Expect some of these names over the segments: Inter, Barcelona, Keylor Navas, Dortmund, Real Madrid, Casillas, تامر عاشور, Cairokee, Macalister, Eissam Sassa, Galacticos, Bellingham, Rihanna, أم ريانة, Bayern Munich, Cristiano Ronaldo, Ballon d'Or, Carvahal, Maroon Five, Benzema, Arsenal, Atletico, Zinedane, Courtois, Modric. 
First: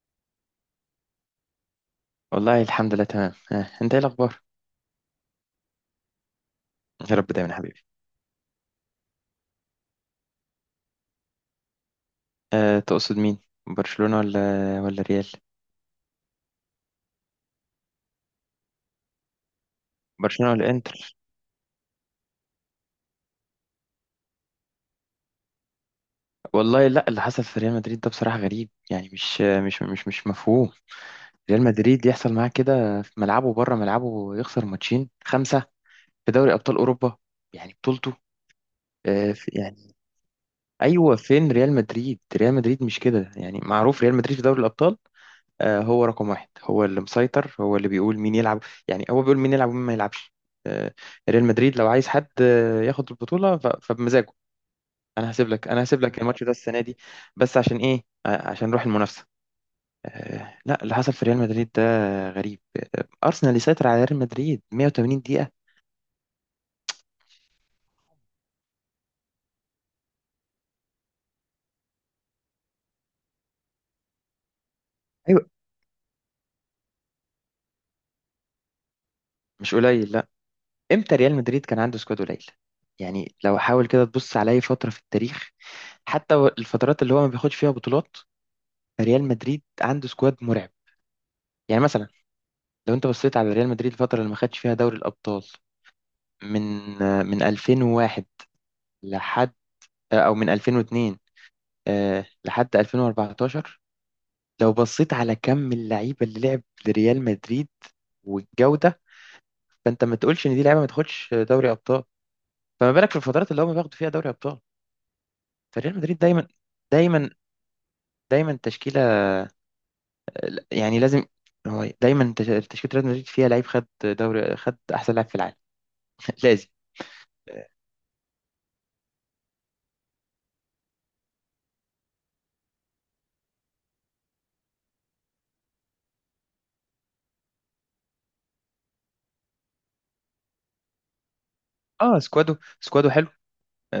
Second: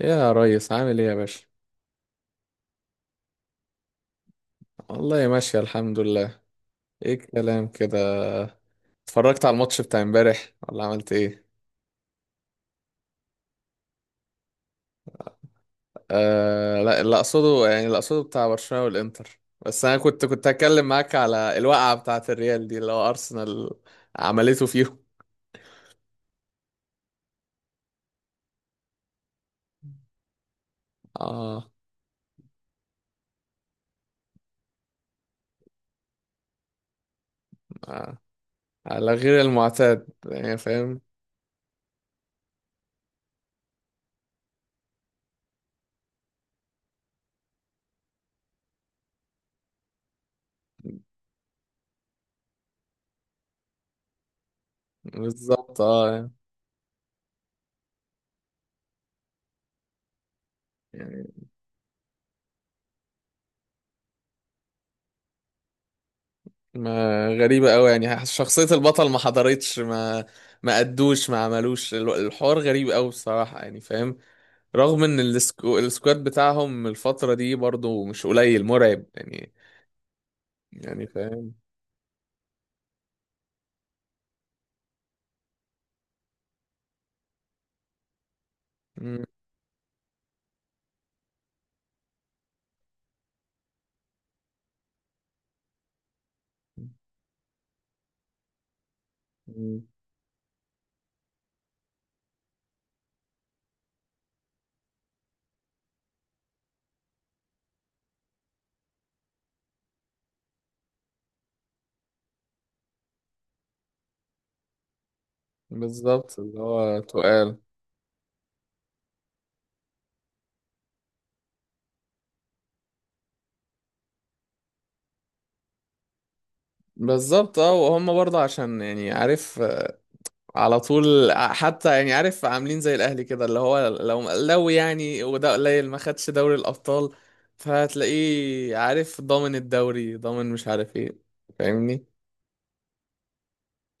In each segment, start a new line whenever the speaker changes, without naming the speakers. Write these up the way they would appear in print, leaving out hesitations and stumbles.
يا ريس، عامل ايه يا باشا؟
والله الحمد لله تمام آه. انت ايه الاخبار؟
والله ماشية الحمد لله. ايه
يا رب دايما يا
الكلام
حبيبي.
كده؟ اتفرجت على الماتش بتاع امبارح ولا عملت ايه؟
تقصد مين؟ برشلونة ولا؟ ولا ريال؟
آه لا، اللي اقصده بتاع برشلونة والانتر. بس انا كنت
برشلونة ولا
هتكلم معاك
انتر؟
على الوقعة بتاعة الريال دي اللي هو ارسنال عملته فيهم.
والله لا، اللي حصل في ريال مدريد ده بصراحة غريب، يعني مش مفهوم. ريال
اه،
مدريد يحصل معاه كده في ملعبه بره ملعبه، يخسر ماتشين خمسة في دوري ابطال اوروبا، يعني بطولته.
آه، على غير
يعني
المعتاد يعني، فاهم.
ايوه، فين ريال مدريد؟ ريال مدريد مش كده، يعني معروف ريال مدريد في دوري الابطال. هو رقم واحد، هو اللي مسيطر، هو اللي بيقول مين يلعب، يعني هو بيقول مين يلعب ومين ما يلعبش. آه، ريال مدريد لو عايز حد ياخد البطولة فبمزاجه. انا هسيب لك
بالظبط
انا هسيب لك
اه،
الماتش ده السنة دي، بس عشان ايه؟ عشان نروح المنافسة. لا، اللي حصل
يعني
في ريال مدريد ده غريب. ارسنال يسيطر على ريال مدريد 180 دقيقة.
ما، غريبة قوي، يعني شخصية البطل ما حضرتش، ما ادوش ما عملوش الحوار، غريب قوي بصراحة يعني فاهم. رغم ان
ايوه،
السكواد بتاعهم الفترة دي برضو مش قليل، مرعب يعني.
مش قليل، لا.
يعني
امتى ريال
فاهم.
مدريد كان عنده سكواد قليل؟ يعني لو حاول كده تبص على اي فترة في التاريخ، حتى الفترات اللي هو ما بياخدش فيها بطولات، ريال
مم.
مدريد عنده سكواد مرعب. يعني مثلا لو انت بصيت على ريال مدريد الفتره اللي ما خدش فيها دوري الابطال، من 2001 لحد،
مم.
او من 2002 لحد 2014، لو بصيت على كم اللعيبه اللي لعب لريال مدريد والجوده، فانت ما تقولش ان دي لعيبه ما تاخدش دوري ابطال، فما بالك في الفترات اللي هم بياخدوا فيها دوري ابطال. فريال مدريد
بالظبط
دايما
اللي هو
دايما
تقال.
دايما تشكيله، يعني لازم. هو دايما تشكيله ريال مدريد فيها لعيب خد دوري، خد احسن لاعب في العالم. لازم.
بالظبط اه، وهم برضه عشان يعني عارف، آه، على طول، آه، حتى يعني عارف عاملين زي الاهلي كده، اللي هو لو يعني وده قليل ما خدش دوري الابطال. فهتلاقيه عارف ضامن الدوري ضامن مش عارف ايه، فاهمني؟
اه، سكوادو، سكوادو حلو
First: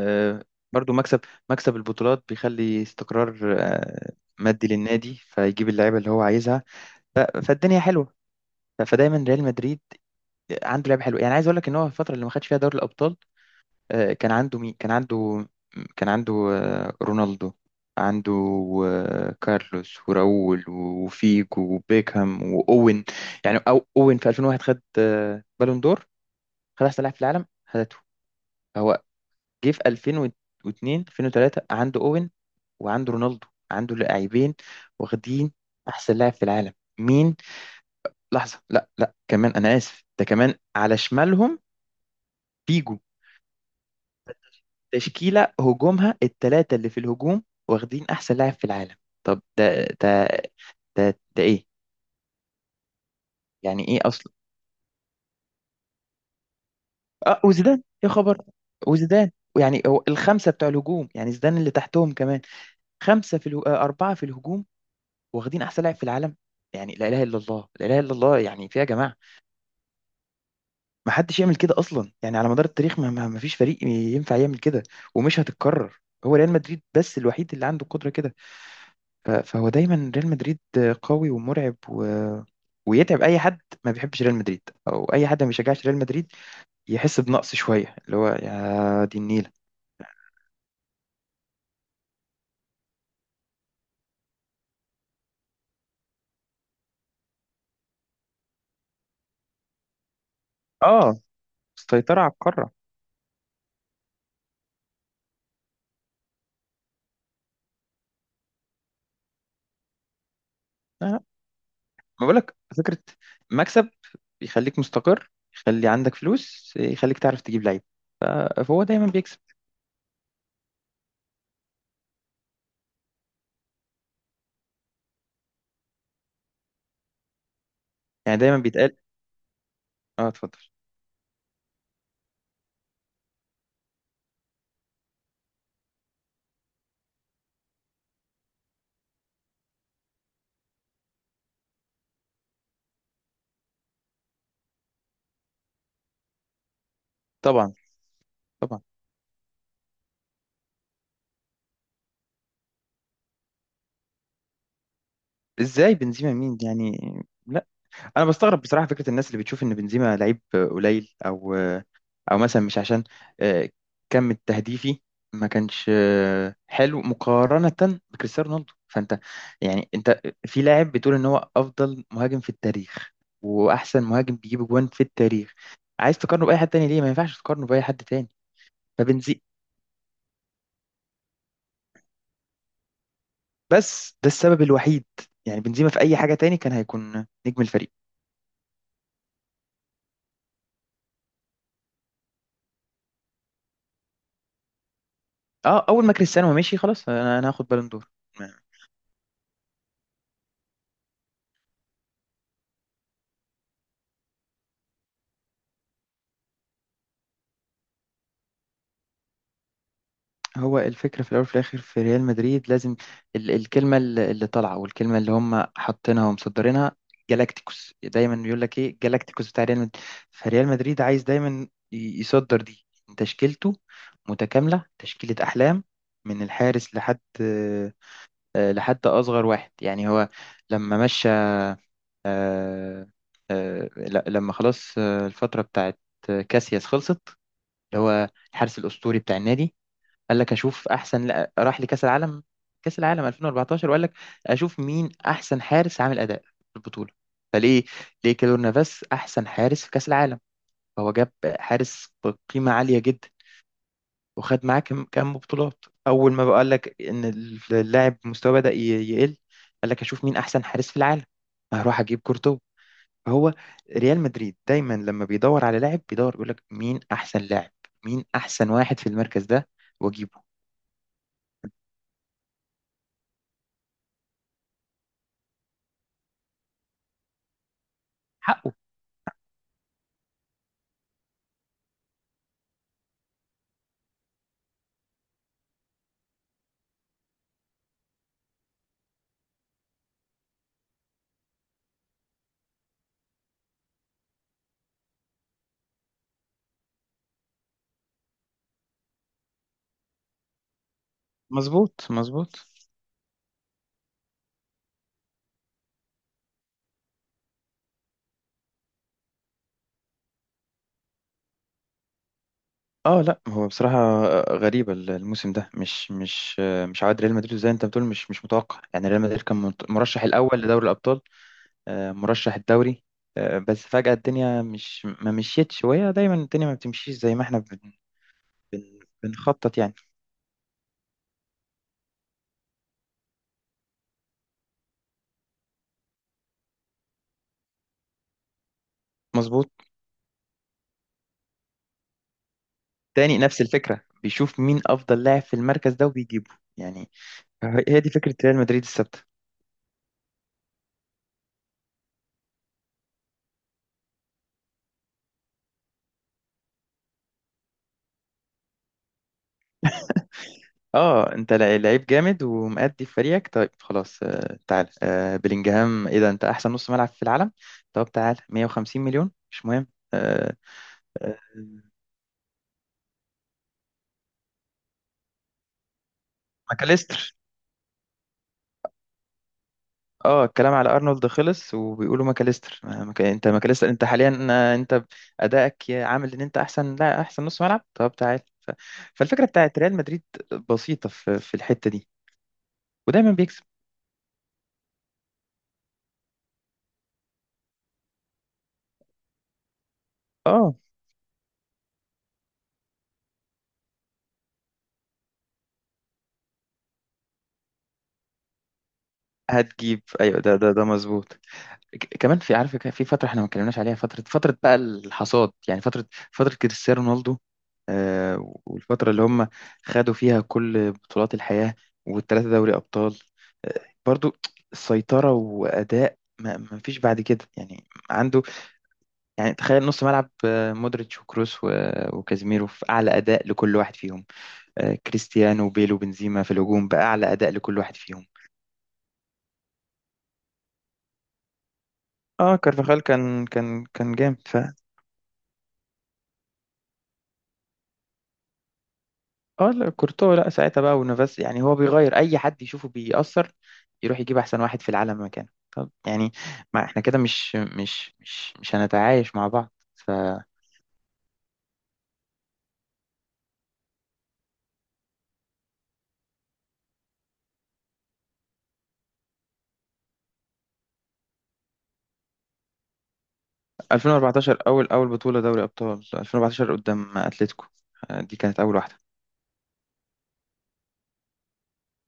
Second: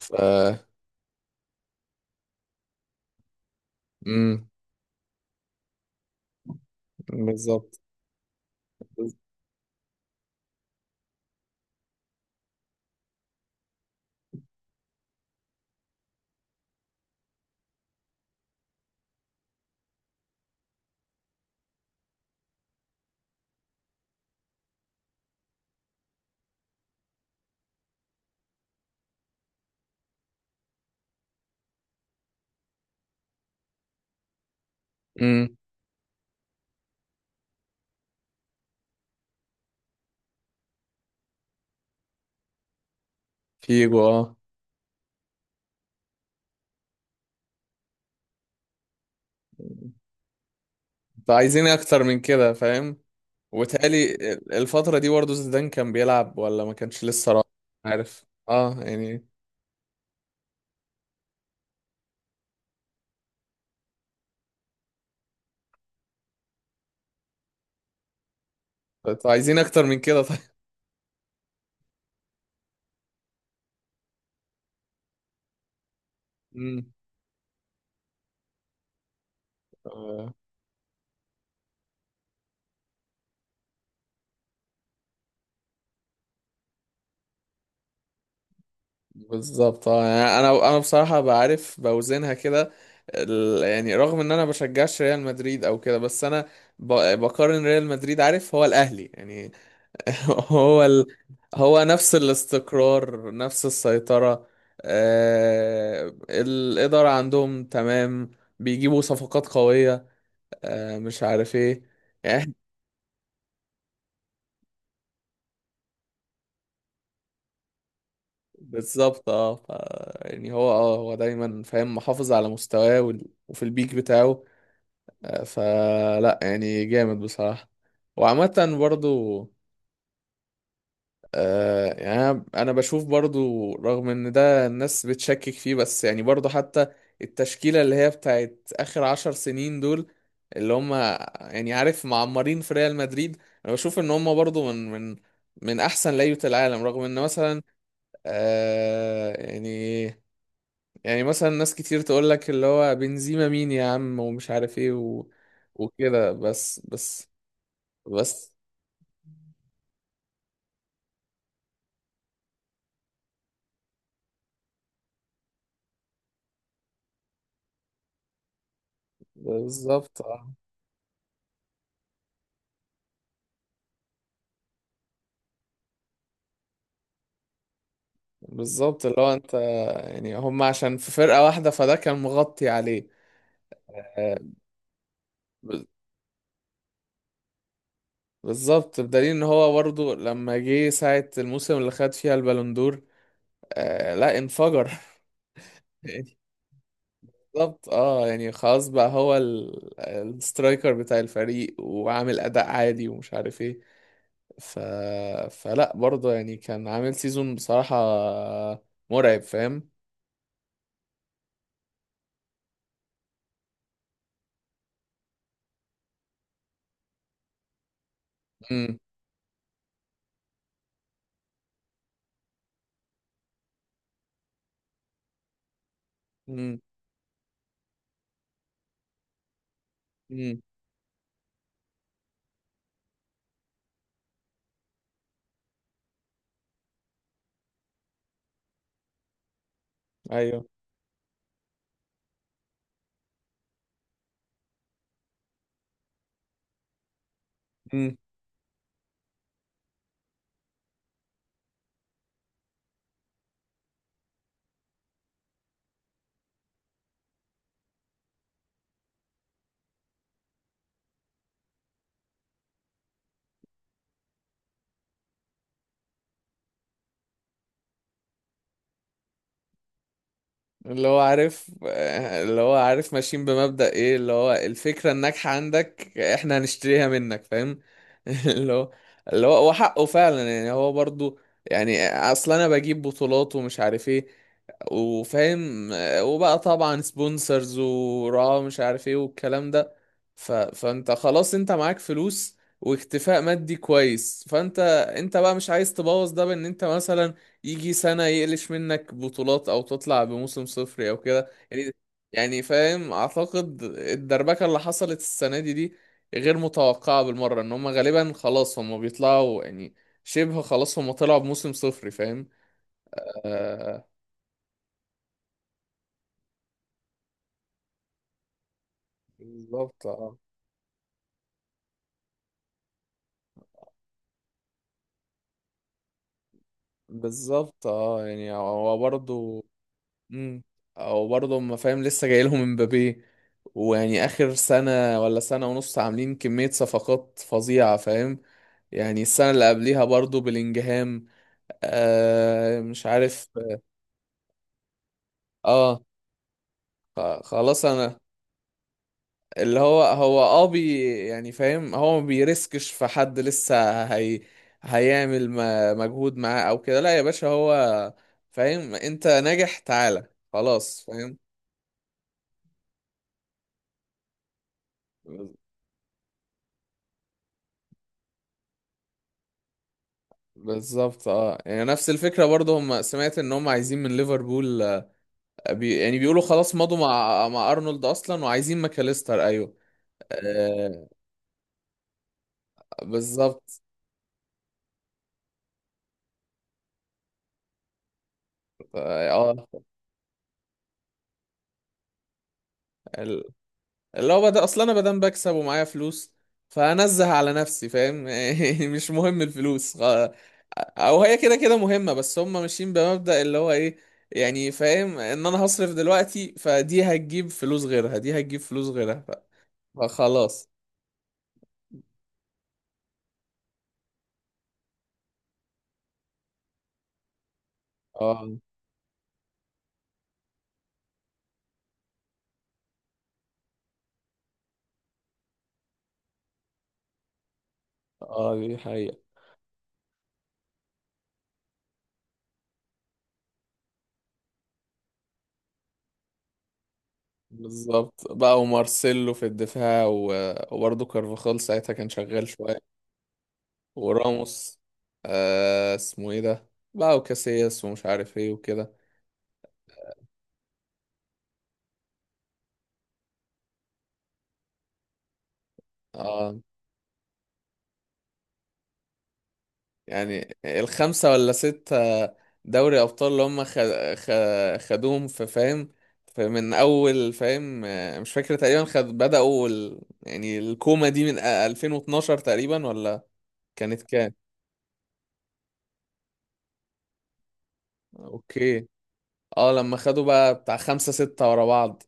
ف
برضو. مكسب، مكسب البطولات بيخلي استقرار
امم.
مادي للنادي، فيجيب اللعيبه اللي هو عايزها. ف- فالدنيا
بالظبط.
حلوه. فدايما ريال مدريد عنده لعيبه حلوه. يعني عايز اقول لك ان هو الفتره اللي ما خدش فيها دوري الابطال كان عنده مين؟ كان عنده رونالدو، عنده كارلوس وراؤول وفيجو وبيكهام واوين. يعني اوين في 2001 خد بالون دور، خد احسن لاعب في العالم، خدته هو. جه في 2002 2003 عنده اوين، وعنده رونالدو، عنده لاعبين واخدين
امم.
احسن لاعب في العالم. مين؟ لحظه، لا لا، كمان انا اسف، ده كمان على شمالهم فيجو.
فيجو اه.
تشكيله هجومها الثلاثه اللي في الهجوم واخدين احسن لاعب في العالم. طب ده
فعايزين
ايه؟
اكتر من كده فاهم؟
يعني ايه
وتالي
اصلا؟
الفترة دي برضه زيدان كان بيلعب ولا ما كانش لسه
اه،
راح؟
وزيدان يا
عارف
خبر.
اه يعني.
وزيدان، يعني هو الخمسه بتوع الهجوم، يعني زيدان اللي تحتهم كمان. خمسه اربعه في الهجوم واخدين احسن لاعب في العالم. يعني لا اله الا الله، لا اله الا الله، يعني في يا جماعه،
انتوا عايزين اكتر من كده طيب؟
ما حدش يعمل كده اصلا، يعني على مدار التاريخ ما فيش فريق ينفع يعمل كده، ومش هتتكرر. هو ريال مدريد
امم.
بس الوحيد اللي عنده قدرة كده. فهو دايما ريال
آه.
مدريد قوي ومرعب ويتعب اي حد ما بيحبش ريال مدريد، او اي حد ما بيشجعش ريال مدريد يحس بنقص شوية، اللي هو يا دي النيلة.
بالظبط اه، يعني انا بصراحة بعرف بوزنها كده. يعني رغم ان انا بشجعش ريال مدريد او كده، بس انا بقارن ريال مدريد، عارف، هو الاهلي يعني. هو ال...
اه،
هو نفس
السيطرة على القارة.
الاستقرار نفس السيطرة. الإدارة عندهم تمام، بيجيبوا صفقات قوية،
لا لا،
مش عارف ايه
ما
يعني.
بقولك فكرة؟ مكسب يخليك مستقر، يخلي عندك فلوس، يخليك تعرف تجيب لعيب. ف- فهو دايما
بالظبط
بيكسب،
اه، يعني هو دايما فاهم محافظ على مستواه، وفي البيك بتاعه. فلا يعني جامد بصراحة.
يعني دايما
وعامة
بيتقال.
برضو
اه، اتفضل.
آه يعني، انا بشوف برضو رغم ان ده الناس بتشكك فيه، بس يعني برضو حتى التشكيلة اللي هي بتاعت اخر 10 سنين دول، اللي هم يعني عارف معمرين في ريال مدريد، انا بشوف ان هم برضو من احسن لعيبة العالم، رغم ان مثلا
طبعا، طبعا.
آه يعني، يعني مثلا ناس كتير تقول لك اللي هو بنزيما مين يا عم ومش عارف ايه، و
ازاي
وكده
بنزيما مين
بس.
يعني؟
بس
لا، انا
بس
بستغرب بصراحه فكره الناس اللي بتشوف ان بنزيما لعيب قليل، او مثلا مش عشان آه، كم التهديفي ما كانش حلو مقارنه بكريستيانو رونالدو، فانت يعني انت
بالظبط آه.
في لاعب بتقول ان هو افضل مهاجم في التاريخ واحسن مهاجم بيجيب جوان في التاريخ، عايز تقارنه باي حد تاني؟ ليه ما ينفعش تقارنه باي حد تاني؟
بالظبط، اللي هو
فبنزي
انت يعني هم عشان في فرقة واحدة، فده كان مغطي عليه.
بس ده
آه،
السبب الوحيد، يعني
ب-
بنزيما في اي حاجه تاني كان هيكون نجم الفريق.
بالظبط بدليل ان هو برضه لما جه ساعة الموسم اللي خد فيها البالوندور آه لا انفجر.
اه، اول ما
يعني
كريستيانو مشي خلاص، انا هاخد
بالظبط
بالون دور.
اه، يعني خلاص بقى هو السترايكر بتاع الفريق، وعامل اداء عادي ومش عارف ايه. ف... فلا برضه يعني كان عامل سيزون بصراحة مرعب فاهم.
هو الفكره في الاول وفي الاخر في ريال مدريد لازم، الكلمه اللي طالعه، والكلمه اللي هم حاطينها ومصدرينها، جالاكتيكوس، دايما بيقول لك
امم،
ايه؟ جالاكتيكوس بتاع ريال مدريد. فريال مدريد عايز دايما يصدر دي، تشكيلته متكامله، تشكيله احلام، من
امم،
الحارس لحد اصغر واحد. يعني هو
امم،
لما مشى، آه، لما خلاص الفتره بتاعت كاسياس خلصت، اللي هو الحارس الاسطوري بتاع النادي، قال لك
ايوه.
اشوف احسن، لا، راح لكاس العالم. كاس العالم 2014، وقال لك اشوف مين احسن حارس عامل اداء في البطوله، فليه؟ ليه كيلور نافاس احسن حارس في كاس العالم. فهو جاب حارس بقيمه عاليه جدا، وخد معاه كم بطولات. اول ما بقى قال لك ان اللاعب مستواه بدأ يقل، قال لك اشوف مين احسن حارس في العالم، هروح اجيب كورتوا. هو ريال مدريد دايما لما بيدور على لاعب، بيقول لك مين احسن لاعب، مين احسن واحد في المركز ده، واجيبه
اللي هو عارف اللي هو عارف ماشيين بمبدأ ايه، اللي هو الفكرة الناجحة عندك احنا هنشتريها منك فاهم. اللي
حقه.
هو اللي هو وحقه فعلا يعني هو برضو، يعني اصل انا بجيب بطولات ومش عارف ايه وفاهم، وبقى طبعا سبونسرز وراه مش عارف ايه والكلام ده. فانت خلاص انت معاك فلوس واكتفاء مادي كويس، فانت انت بقى مش عايز تبوظ ده بان انت مثلا يجي سنة يقلش منك بطولات أو تطلع بموسم صفري أو كده يعني.
مظبوط، مظبوط.
يعني فاهم، أعتقد الدربكة اللي حصلت السنة دي غير متوقعة بالمرة، إن هما غالبا خلاص هما بيطلعوا يعني شبه خلاص، هما طلعوا بموسم صفري فاهم.
اه، لا، هو بصراحة
آه،
غريبة الموسم ده، مش عواد ريال مدريد، زي انت بتقول، مش متوقع. يعني ريال مدريد كان
بالظبط
مرشح
اه.
الاول لدوري الابطال، مرشح الدوري. بس فجأة الدنيا مش ما مشيتش، وهي دايما الدنيا ما بتمشيش زي ما احنا بن
بالظبط اه يعني، هو
بن
برضه
بنخطط يعني.
امم. او برضه ما فاهم، لسه جاي لهم امبابي ويعني اخر سنه ولا سنه ونص عاملين كميه صفقات فظيعه فاهم. يعني السنه اللي
مظبوط.
قبليها برضه بلينجهام، آه مش
تاني
عارف.
نفس الفكرة، بيشوف مين أفضل لاعب في المركز
اه،
ده وبيجيبه، يعني
خلاص
هي دي
انا،
فكرة ريال مدريد الثابتة.
اللي هو اه بي، يعني فاهم هو ما بيرسكش في حد لسه، هي هيعمل مجهود معاه او كده، لا يا باشا، هو فاهم، انت ناجح تعالى خلاص
اه،
فاهم.
انت لعيب جامد ومأدي في فريقك، طيب خلاص، تعال، بلينجهام ايه ده؟ انت احسن نص ملعب في العالم، طب تعال 150 مليون، مش مهم. آه
بالظبط
آه
اه، يعني نفس الفكرة برضه، هم سمعت ان هم عايزين من ليفربول آه، يعني بيقولوا خلاص مضوا
ماكاليستر.
مع ارنولد اصلا، وعايزين ماكاليستر، ايوه.
اه، الكلام على
آه
ارنولد خلص، وبيقولوا ماكاليستر، انت
بالظبط
ماكاليستر، انت حاليا انت ادائك عامل ان انت احسن، لا، احسن نص ملعب، طب تعال.
اه
فالفكرة
آه.
بتاعت ريال مدريد بسيطة في الحتة دي، ودايما
ال-
بيكسب.
اللي هو بدأ اصلا، انا بدام بكسب ومعايا فلوس، فانزه على نفسي فاهم. يعني مش مهم الفلوس،
اه،
او هي كده كده مهمة، بس هم ماشيين بمبدأ اللي هو ايه، يعني فاهم ان انا هصرف دلوقتي فدي هتجيب فلوس غيرها، دي هتجيب فلوس غيرها،
هتجيب، ايوه، ده
فخلاص.
ده ده مظبوط. كمان في عارف، كان في فتره احنا ما اتكلمناش عليها، فتره فتره بقى الحصاد، يعني فتره كريستيانو رونالدو،
اه
والفتره اللي هم خدوا فيها كل بطولات الحياه، والثلاثه دوري ابطال. آه برضو سيطره واداء ما فيش بعد كده، يعني عنده.
اه دي حقيقة.
يعني تخيل نص ملعب مودريتش وكروس و- وكازيميرو في اعلى اداء لكل واحد فيهم، كريستيانو وبيلو وبنزيما في الهجوم باعلى اداء لكل واحد
بالظبط
فيهم.
بقى، ومارسيلو في الدفاع، وبرضه كارفاخال ساعتها كان شغال
اه،
شوية،
كارفاخال كان جامد،
وراموس، آه اسمه ايه ده، بقى وكاسياس ومش عارف ايه وكده.
اه، لا، كورتوا، لا، ساعتها بقى ونافاس. يعني هو بيغير اي حد يشوفه بيأثر، يروح يجيب احسن واحد في العالم مكانه، طب يعني
اه
ما احنا كده مش هنتعايش مع بعض،
يعني الخمسة ولا ستة دوري أبطال اللي هم خ... خدوهم في، فاهم؟ فمن أول، فاهم، آه مش فاكر تقريبا خد، بدأوا يعني الكومة دي من 2012 تقريبا، ولا كانت كام؟
2014 اول بطولة دوري ابطال 2014 قدام اتلتيكو. دي كانت اول
اوكي.
واحدة.
اه لما خدوا بقى بتاع خمسة ستة ورا بعض.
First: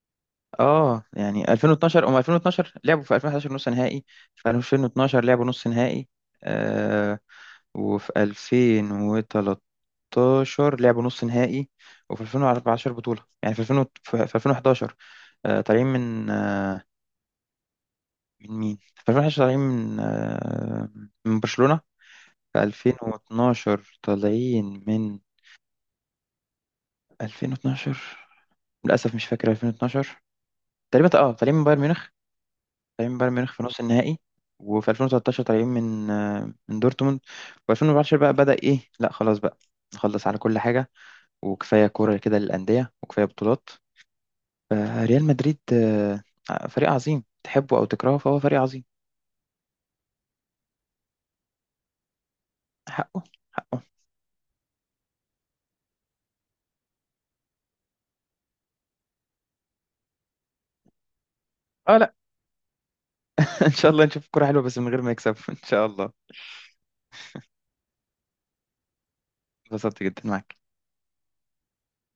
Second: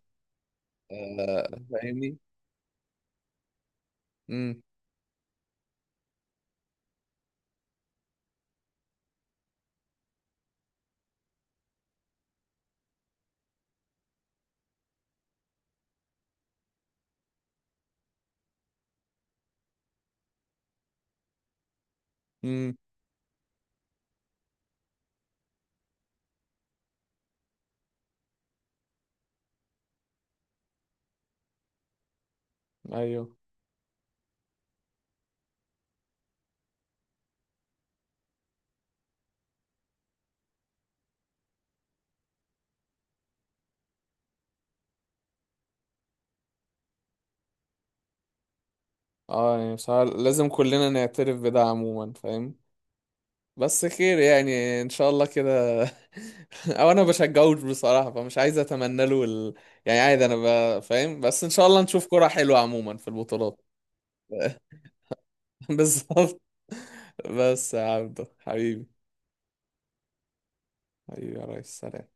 اه،
آه،
يعني 2012 هم
فاهمني.
2012 لعبوا في 2011 نص نهائي، في
امم.
2012 لعبوا نص نهائي، آه وفي 2013 لعبوا نص نهائي، وفي 2014 بطولة. يعني في 2000 في 2011 طالعين من من مين؟ في 2011 طالعين من من برشلونة. في
امم.
2012 طالعين من 2012، للأسف مش فاكر 2012 تقريبا. اه، طالعين من بايرن ميونخ، طالعين
ايوه.
بايرن ميونخ في نص النهائي. وفي 2013 طالعين من من دورتموند. و2014 بقى بدأ ايه، لا خلاص بقى نخلص على كل حاجة، وكفاية كورة كده للأندية، وكفاية بطولات. فريال مدريد فريق عظيم تحبه أو تكرهه، فهو فريق عظيم.
اه يعني بصراحة لازم كلنا نعترف بده عموما، فاهم.
حقه، حقه.
بس خير يعني ان شاء الله كده. او انا بشجعوش بصراحة، فمش عايز اتمنى له يعني عادي، انا فاهم، بس ان شاء الله
اه،
نشوف
لا.
كرة حلوة عموما في البطولات.
ان شاء الله نشوف كورة حلوة بس من غير ما يكسب. ان شاء الله.
بالظبط. بس يا عبدو حبيبي،
اتبسطت جدا معاك.
حبيبي يا ريس، سلام.